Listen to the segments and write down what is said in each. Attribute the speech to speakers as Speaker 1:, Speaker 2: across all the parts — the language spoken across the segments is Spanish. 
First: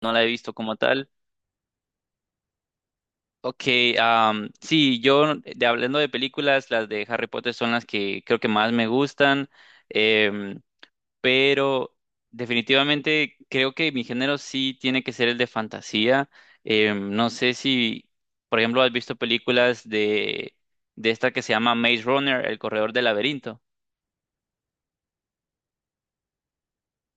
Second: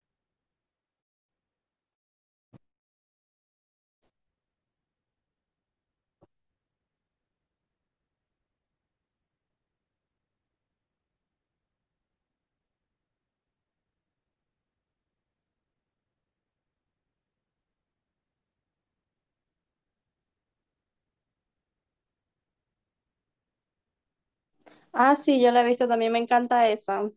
Speaker 1: No la he visto como tal. Ok, sí, yo hablando de películas, las de Harry Potter son las que creo que más me gustan, em, pero definitivamente creo que mi género sí tiene que ser el de fantasía. No sé si, por ejemplo, has visto películas de esta que se llama Maze Runner, El Corredor del Laberinto.
Speaker 2: Ah, sí, yo la he visto, también me encanta esa.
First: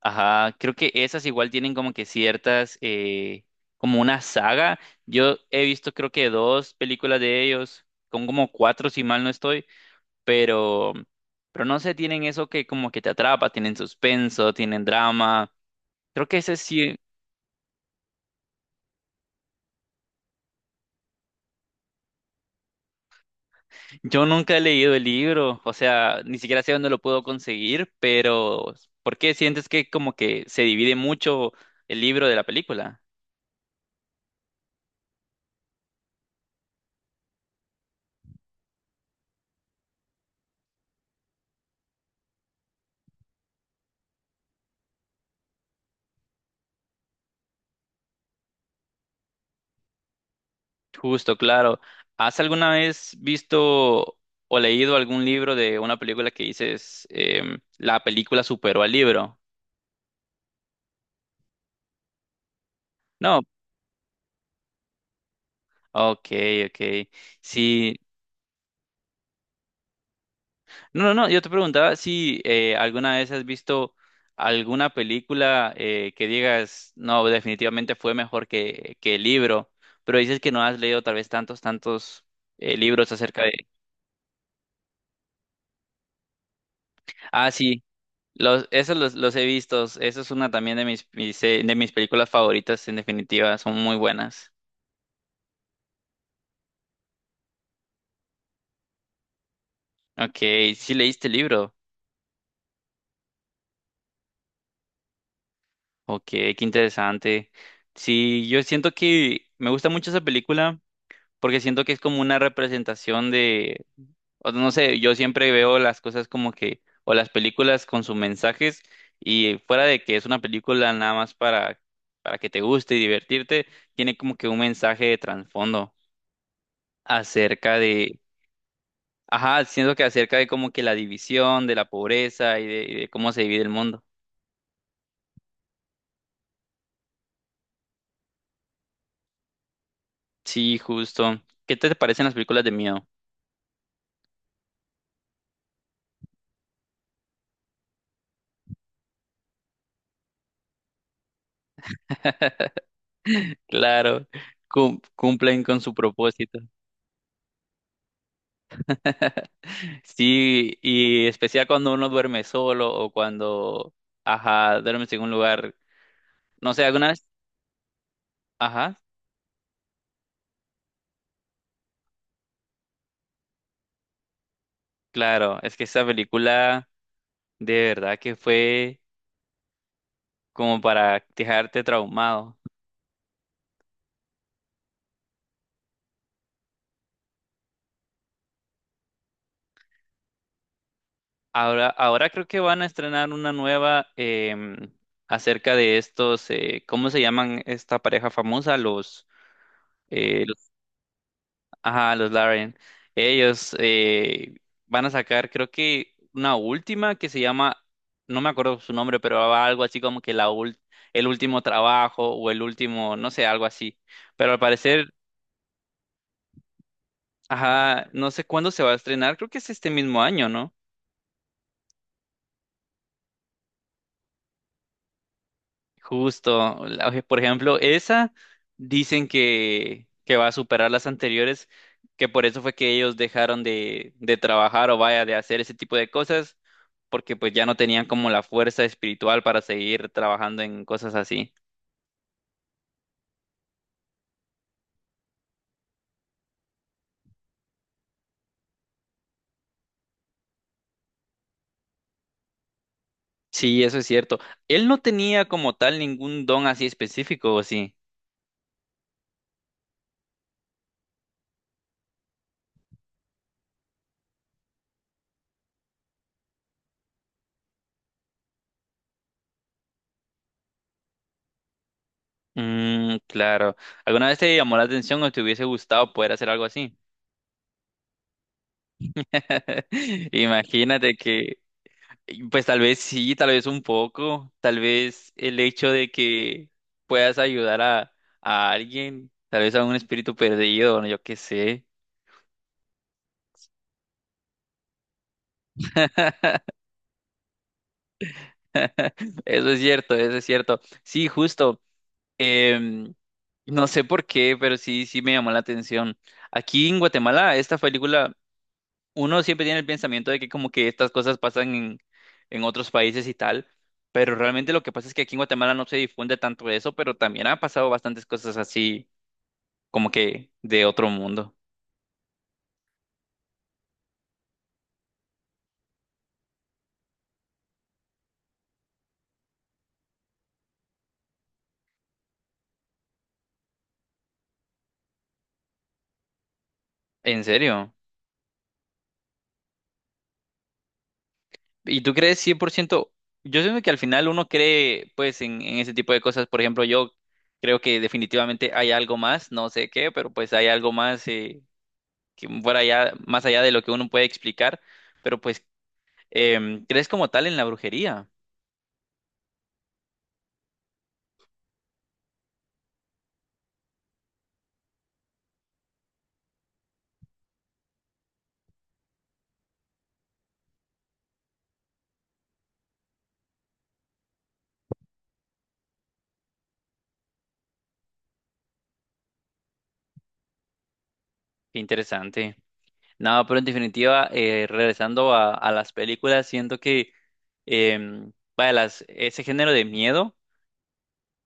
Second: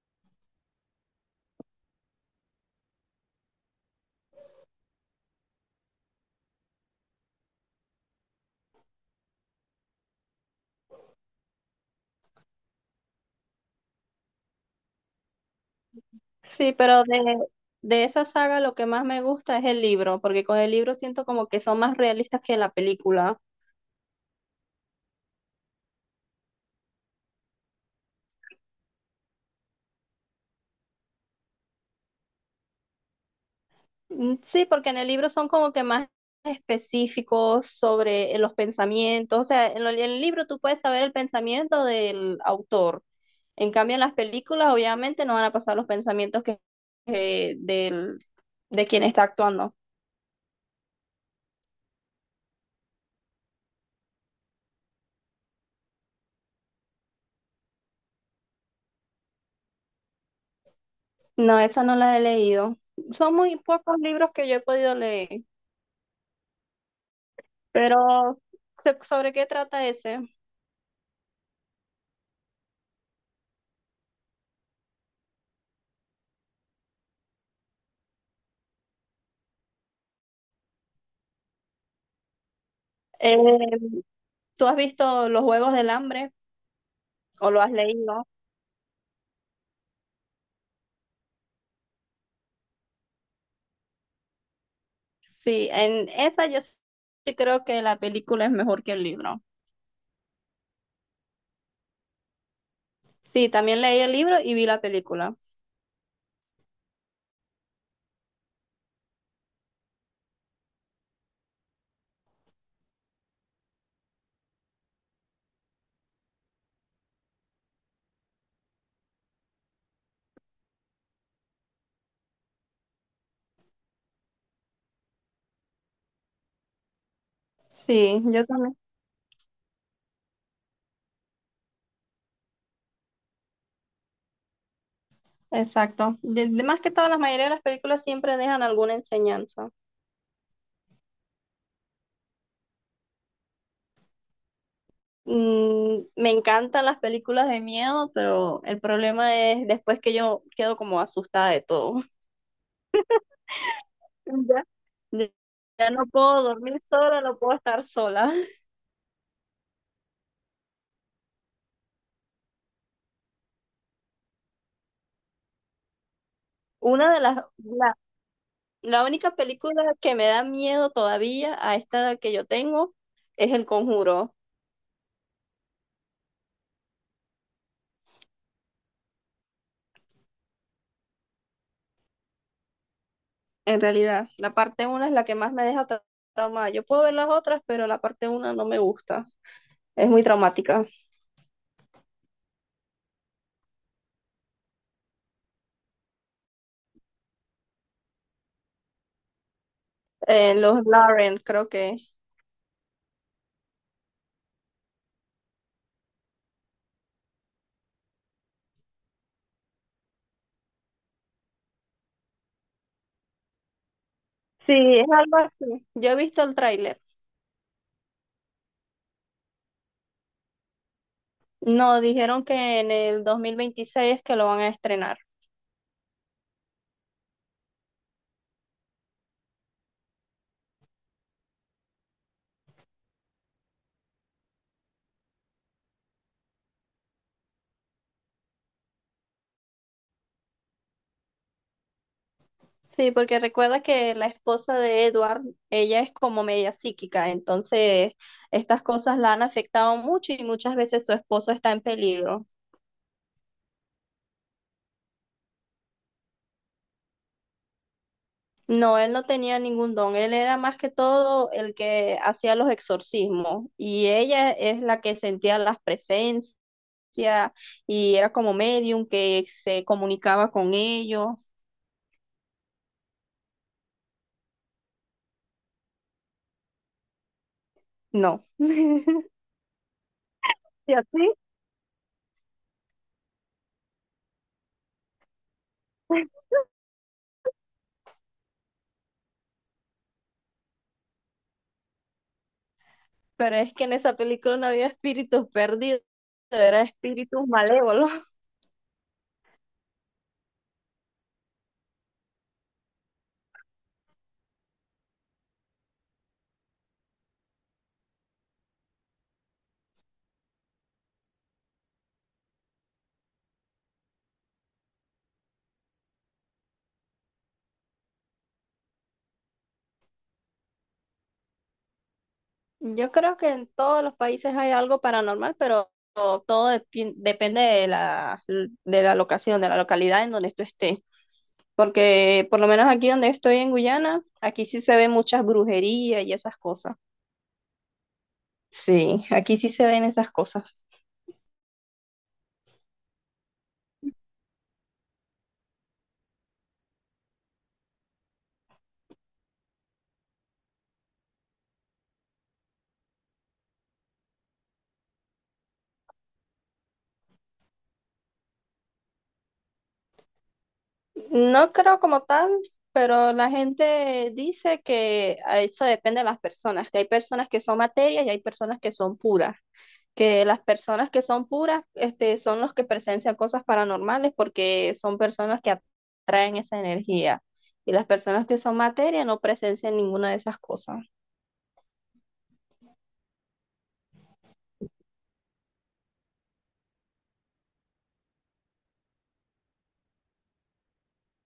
Speaker 1: Ajá, creo que esas igual tienen como que ciertas, como una saga. Yo he visto creo que dos películas de ellos, con como cuatro si mal no estoy, pero, pero no sé, tienen eso que como que te atrapa, tienen suspenso, tienen drama. Creo que ese
Speaker 2: Sí,
Speaker 1: sí,
Speaker 2: de esa saga lo que más me gusta es el libro, porque con el libro siento como que son más realistas que la película.
Speaker 1: yo nunca he leído el libro, o sea, ni siquiera sé dónde lo puedo conseguir, pero ¿por qué sientes que como que se divide mucho el libro de la película?
Speaker 2: Mm, sí, porque en el libro son como que más específicos sobre los pensamientos. O sea, en el libro tú puedes saber el pensamiento del autor. En cambio, en las películas obviamente no van a pasar los pensamientos que del, de quien está actuando.
Speaker 1: Justo, claro. ¿Has alguna vez visto o leído algún libro de una película que dices, la película superó al libro?
Speaker 2: No, esa no la he leído. Son
Speaker 1: No.
Speaker 2: muy pocos libros que yo he podido leer.
Speaker 1: Ok, ok. Sí.
Speaker 2: Pero, ¿sobre qué trata ese?
Speaker 1: No, no, no. Yo te preguntaba si alguna vez has visto alguna película que digas, no, definitivamente fue mejor que el libro, pero dices que no has leído tal vez tantos, tantos libros acerca de.
Speaker 2: Eh, ¿Tú has visto Los Juegos del Hambre
Speaker 1: Ah,
Speaker 2: o lo has
Speaker 1: sí.
Speaker 2: leído?
Speaker 1: Esos los he visto. Eso es una también de mis películas favoritas, en definitiva. Son muy buenas.
Speaker 2: Sí, en esa yo sí creo que la película es mejor que el libro.
Speaker 1: Ok, sí leíste el libro.
Speaker 2: Sí, también leí el libro y vi la película.
Speaker 1: Ok, qué interesante. Sí, yo siento que me gusta mucho esa película porque siento que es como una representación de, o no sé, yo siempre veo las cosas como que, o las películas con sus mensajes y fuera de que es una película nada más para, que te guste y divertirte, tiene como que un mensaje de trasfondo acerca de.
Speaker 2: Sí, yo también.
Speaker 1: Ajá, siento que acerca de como que la división, de la pobreza y de cómo se divide el mundo.
Speaker 2: Exacto. Más que todas la mayoría de las películas siempre dejan alguna enseñanza.
Speaker 1: Sí, justo. ¿Qué te parecen las películas de miedo?
Speaker 2: Mm, me encantan las películas de miedo, pero el problema es después que yo quedo como asustada de todo.
Speaker 1: Claro,
Speaker 2: Ya, ya
Speaker 1: cumplen con
Speaker 2: ya
Speaker 1: su
Speaker 2: no puedo
Speaker 1: propósito.
Speaker 2: dormir sola, no puedo estar sola.
Speaker 1: Sí, y especial cuando uno duerme solo o cuando, ajá, duermes en un lugar, no sé, alguna
Speaker 2: Una de
Speaker 1: vez.
Speaker 2: las, la,
Speaker 1: Ajá,
Speaker 2: la única película que me da miedo todavía a esta edad que yo tengo es El Conjuro,
Speaker 1: claro, es que esa película de verdad que fue como para dejarte traumado.
Speaker 2: en realidad. La parte una es la que más me deja traumada. Yo puedo ver las otras, pero la parte una no me gusta. Es muy traumática.
Speaker 1: Ahora, ahora creo que van a estrenar una nueva acerca de estos, ¿cómo se llaman esta pareja famosa? Eh, los-
Speaker 2: Los Lauren, creo que.
Speaker 1: ajá, los Lauren. Ellos van a sacar, creo que una última que se llama, no me acuerdo su nombre, pero va algo así como que el último trabajo o el último, no sé, algo así. Pero al
Speaker 2: Sí, es
Speaker 1: parecer,
Speaker 2: algo así. Yo he visto el tráiler.
Speaker 1: ajá, no sé cuándo se va a estrenar, creo que es este mismo año, ¿no?
Speaker 2: No, dijeron que en el 2026 es que lo van a estrenar.
Speaker 1: Justo, por ejemplo, esa dicen que, va a superar las anteriores, que por eso fue que ellos dejaron de trabajar o vaya, de hacer ese tipo de cosas, porque pues ya no tenían como la fuerza espiritual para seguir trabajando en cosas así.
Speaker 2: Sí, porque recuerda que la esposa de Edward, ella es como media psíquica, entonces estas cosas la han afectado mucho y muchas veces su esposo está en peligro.
Speaker 1: Sí, eso es cierto. Él no tenía como tal ningún don así específico, ¿o sí?
Speaker 2: No, él no tenía ningún don, él era más que todo el que hacía los exorcismos y ella es la que sentía las presencias y era como medium que se comunicaba con ellos.
Speaker 1: Mm, claro. ¿Alguna vez te llamó la atención o te hubiese gustado poder hacer algo así?
Speaker 2: No. ¿Y a
Speaker 1: Imagínate.
Speaker 2: ti?
Speaker 1: Pues tal vez sí, tal vez un poco, tal vez el hecho de que puedas ayudar a, alguien, tal vez a un espíritu perdido, no, yo qué sé.
Speaker 2: Pero es que en esa película no había espíritus perdidos, eran espíritus malévolos.
Speaker 1: Eso es cierto, eso es cierto. Sí, justo. em, no sé por qué, pero sí, sí me llamó la atención. Aquí en Guatemala, esta película, uno siempre tiene el pensamiento de que como que estas cosas pasan en, otros países y tal, pero realmente lo que pasa es que aquí en Guatemala no se difunde tanto eso, pero también ha pasado bastantes cosas así como que de otro mundo.
Speaker 2: Yo creo que en todos los países hay algo paranormal, pero todo depende de la locación, de la localidad en donde tú estés. Porque por lo menos aquí donde estoy en Guyana, aquí sí se ven muchas brujerías y esas cosas.
Speaker 1: ¿En serio?
Speaker 2: Sí, aquí sí se ven esas cosas.
Speaker 1: ¿Y tú crees 100%? Yo siento que al final uno cree pues en ese tipo de cosas. Por ejemplo, yo creo que definitivamente hay algo más, no sé qué, pero pues hay algo más que fuera allá, más allá de lo que uno puede explicar. Pero pues, ¿crees como tal en la brujería?
Speaker 2: No creo como tal, pero la gente dice que a eso depende de las personas, que hay personas que son materias y hay personas que son puras, que las personas que son puras, este, son los que presencian cosas paranormales porque son personas que atraen esa energía y las personas que son materia no presencian ninguna de esas cosas.
Speaker 1: Qué interesante. No, pero en definitiva, regresando a las películas, siento que vaya, ese género de miedo.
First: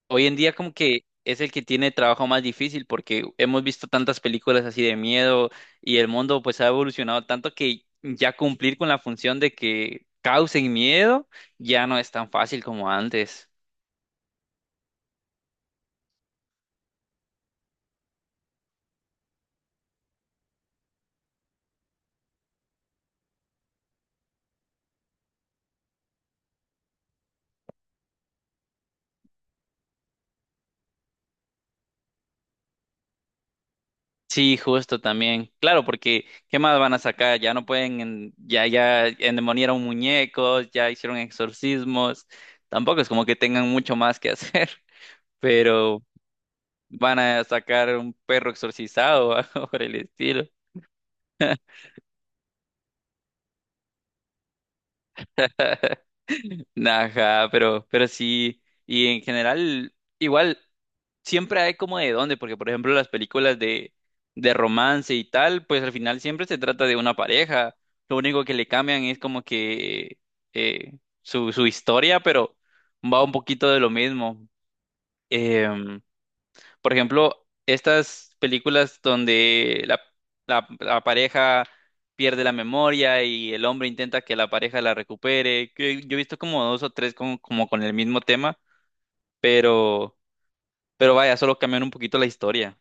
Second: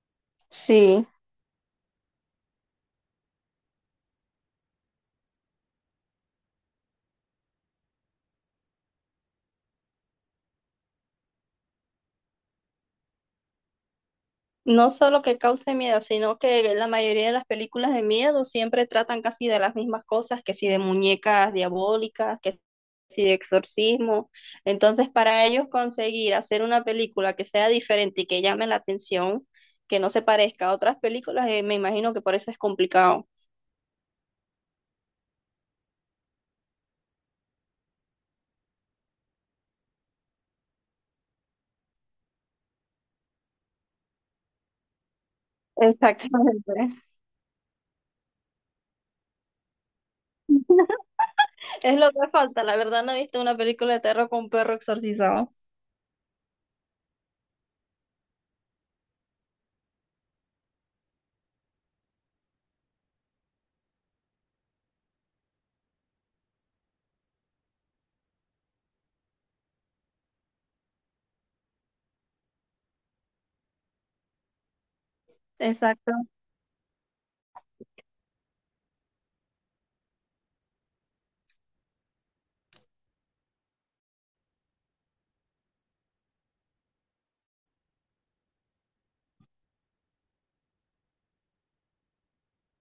Speaker 1: Hoy en día como
Speaker 2: Sí,
Speaker 1: que es el que tiene trabajo más difícil porque hemos visto tantas películas así de miedo y el mundo pues ha evolucionado tanto que ya cumplir con la función de que causen miedo ya no es tan fácil como antes.
Speaker 2: no solo que cause miedo, sino que la mayoría de las películas de miedo siempre tratan casi de las mismas cosas, que si de muñecas diabólicas, que y de exorcismo. Entonces, para ellos conseguir hacer una película que sea diferente y que llame la atención, que no se parezca a otras películas, me imagino que por eso es complicado.
Speaker 1: Sí, justo también. Claro, porque ¿qué más van a sacar? Ya no pueden, ya endemoniaron muñecos, ya hicieron exorcismos. Tampoco es como que tengan mucho más que hacer, pero
Speaker 2: Exactamente.
Speaker 1: van a sacar un perro exorcizado o algo por el estilo.
Speaker 2: Es lo que falta. La verdad no he visto una película de terror con perro exorcizado.
Speaker 1: Ajá, pero sí, y en general, igual, siempre hay como de dónde, porque por ejemplo las películas de, romance y tal, pues al final siempre se trata de una pareja, lo único que le cambian es como que su historia, pero va un poquito de lo mismo. Em,
Speaker 2: Exacto.
Speaker 1: por ejemplo, estas películas donde la pareja pierde la memoria y el hombre intenta que la pareja la recupere, que yo he visto como dos o tres como con el mismo tema, pero, pero vaya, solo cambian un poquito la historia.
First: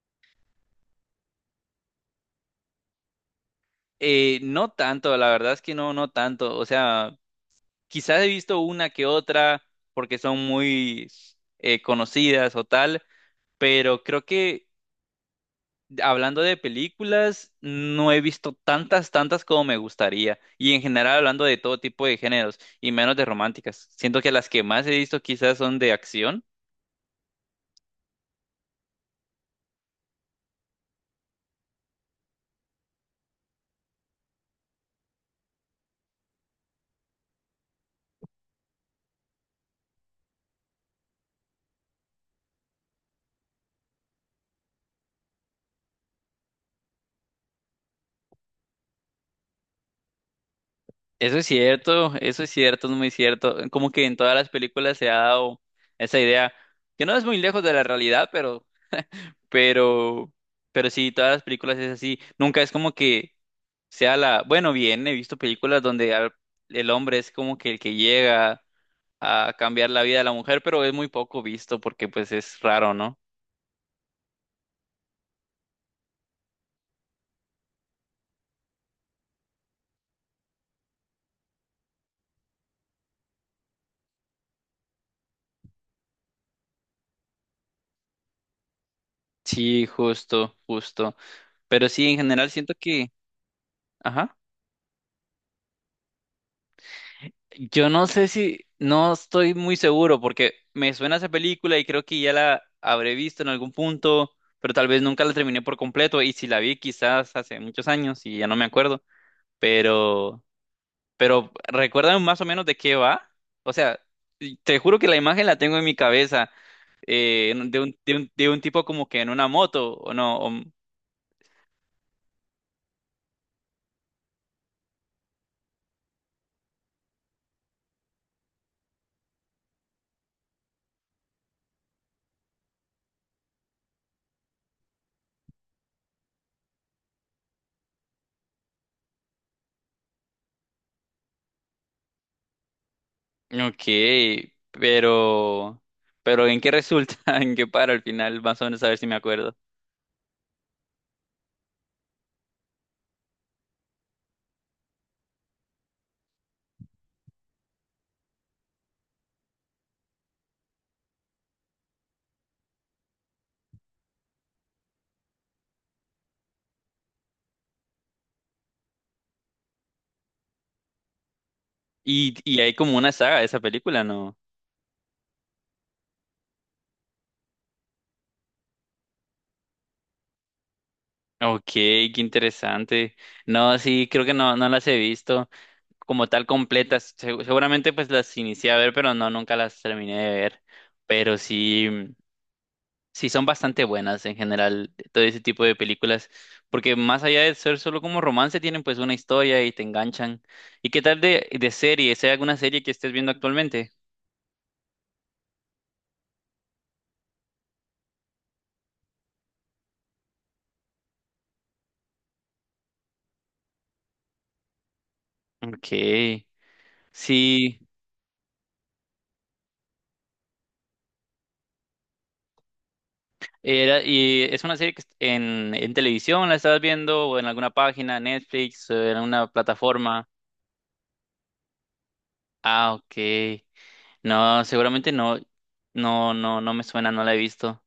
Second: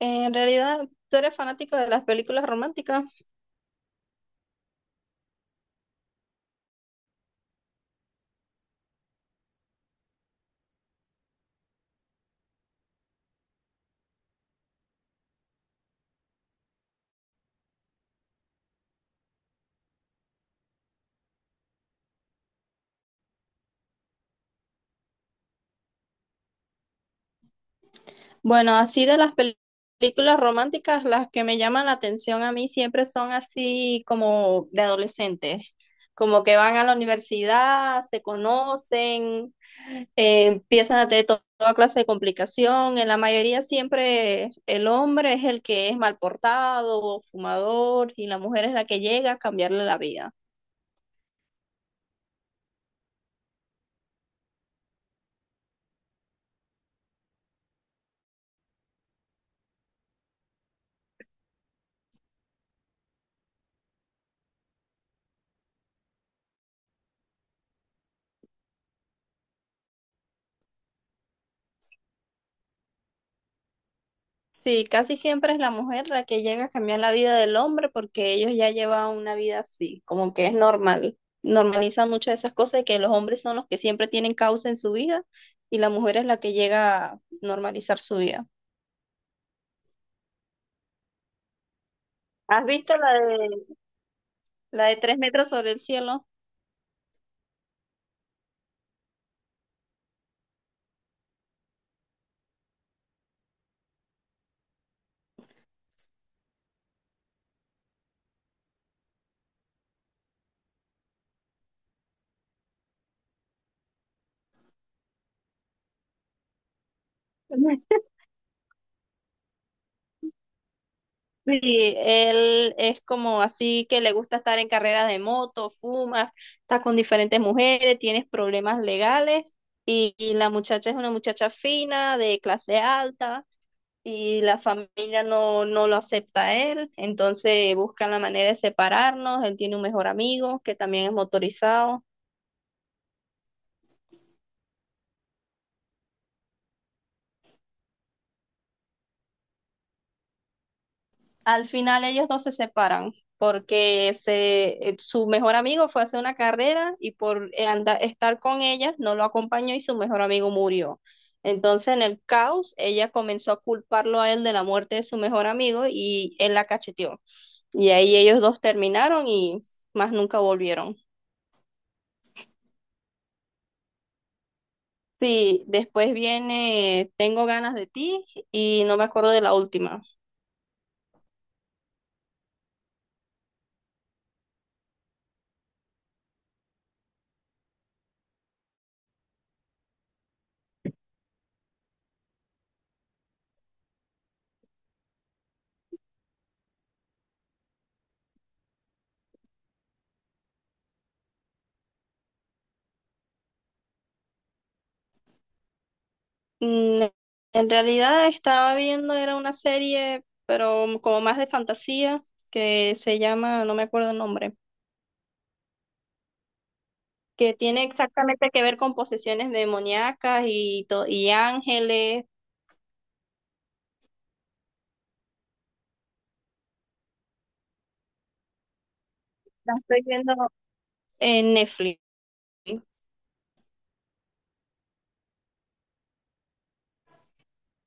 Speaker 2: En realidad, ¿tú eres fanático de las películas románticas?
Speaker 1: No tanto, la verdad es que no, no tanto. O sea, quizás he visto una que otra porque son muy conocidas o tal, pero creo que hablando de películas, no he visto tantas, tantas como me gustaría. Y en general hablando de todo tipo de géneros y menos de románticas. Siento que las que más he visto quizás son de acción.
Speaker 2: Bueno, así películas románticas, las que me llaman la atención a mí siempre son así como de adolescentes, como que van a la universidad, se conocen, empiezan a tener toda clase de complicación. En la mayoría siempre el hombre es el que es mal portado, fumador, y la mujer es la que llega a cambiarle la vida.
Speaker 1: Eso es cierto, es muy cierto. Como que en todas las películas se ha dado esa idea, que no es muy lejos de la realidad, pero, pero sí, todas las películas es así. Nunca es como que bueno, bien, he visto películas donde el hombre es como que el que llega a cambiar la vida de la mujer, pero es muy poco visto porque pues es raro, ¿no?
Speaker 2: Sí, casi siempre es la mujer la que llega a cambiar la vida del hombre porque ellos ya llevan una vida así, como que es normal. Normalizan muchas de esas cosas y que los hombres son los que siempre tienen causa en su vida y la mujer es la que llega a normalizar su vida.
Speaker 1: Sí, justo, justo. Pero sí, en general
Speaker 2: ¿Has
Speaker 1: siento
Speaker 2: visto
Speaker 1: que,
Speaker 2: la de,
Speaker 1: ajá,
Speaker 2: ¿La de tres metros sobre el cielo?
Speaker 1: yo no sé si, no estoy muy seguro porque me suena esa película y creo que ya la habré visto en algún punto, pero tal vez nunca la terminé por completo y si la vi quizás hace muchos años y ya no me acuerdo, pero, pero recuérdame más o menos de qué va. O sea, y te juro que la imagen la tengo en mi cabeza en de un, de un, de un tipo como que en una moto, ¿o no?
Speaker 2: Sí, él es como así que le gusta estar en carreras de moto, fuma, está con diferentes mujeres, tienes problemas legales y la muchacha es una muchacha fina, de clase alta y la familia no lo acepta a él, entonces buscan la manera de separarnos, él tiene un mejor amigo que también es motorizado.
Speaker 1: Ok, pero, pero ¿en qué resulta? ¿En qué para al final? Más o menos a ver si me acuerdo.
Speaker 2: Al final ellos no se separan porque su mejor amigo fue a hacer una carrera y estar con ella no lo acompañó y su mejor amigo murió. Entonces en el caos ella comenzó a culparlo a él de la muerte de su mejor amigo y él la cacheteó. Y ahí ellos dos terminaron y más nunca volvieron.
Speaker 1: Y hay como una saga de esa película, ¿no?
Speaker 2: Sí, después viene Tengo ganas de ti y no me acuerdo de la última.
Speaker 1: Ok, qué interesante. No, sí, creo que no, no las he visto como tal completas. Seguramente pues las inicié a ver, pero no, nunca las terminé de ver. Pero sí. Sí, son bastante buenas en general todo ese tipo de películas, porque más allá de ser solo como romance, tienen pues una historia y te enganchan. ¿Y qué tal de series? ¿Hay alguna serie que estés viendo actualmente?
Speaker 2: Mm, en realidad estaba viendo, era una serie, pero como más de fantasía, que se llama, no me acuerdo el nombre,
Speaker 1: Ok,
Speaker 2: que
Speaker 1: sí,
Speaker 2: tiene exactamente que ver con posesiones demoníacas y ángeles.
Speaker 1: ¿y es una serie en televisión la estabas viendo o en alguna página, Netflix, o en una
Speaker 2: La estoy
Speaker 1: plataforma?
Speaker 2: viendo en Netflix.
Speaker 1: Ah, ok. No, seguramente no, no, no, no me suena, no la he visto,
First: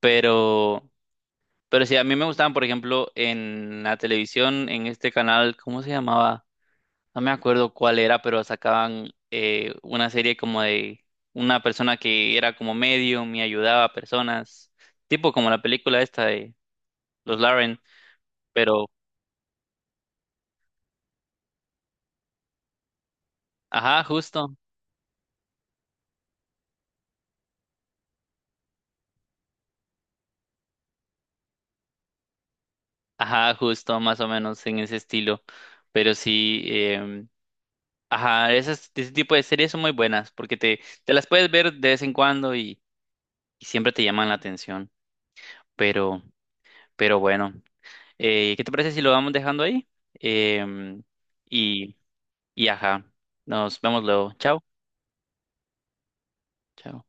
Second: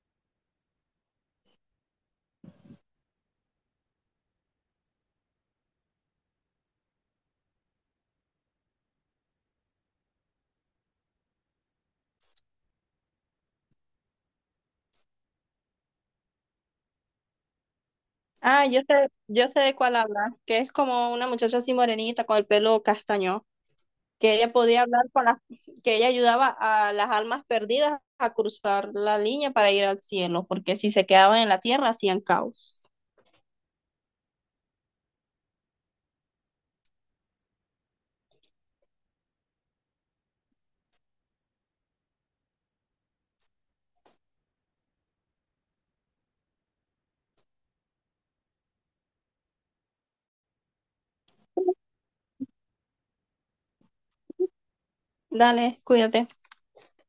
Speaker 1: pero. Pero sí, a mí me gustaban, por ejemplo, en la televisión, en este canal, ¿cómo se llamaba? No me acuerdo cuál era, pero sacaban una serie como de una persona que era como medium y ayudaba a personas, tipo como la película esta de Los Lauren,
Speaker 2: Ah,
Speaker 1: pero,
Speaker 2: yo sé de cuál habla, que es como una muchacha así morenita con el pelo castaño.
Speaker 1: ajá,
Speaker 2: Que ella
Speaker 1: justo.
Speaker 2: podía hablar con las, que ella ayudaba a las almas perdidas a cruzar la línea para ir al cielo, porque si se quedaban en la tierra hacían caos.
Speaker 1: Ajá, justo, más o menos en ese estilo. Pero sí, ajá, ese tipo de series son muy buenas porque te las puedes ver de vez en cuando y siempre te llaman la atención, pero, pero bueno. ¿Qué te parece si lo vamos dejando ahí? Em, y, y ajá, nos vemos luego. Chao.
Speaker 2: Dale, cuídate.
Speaker 1: Chao.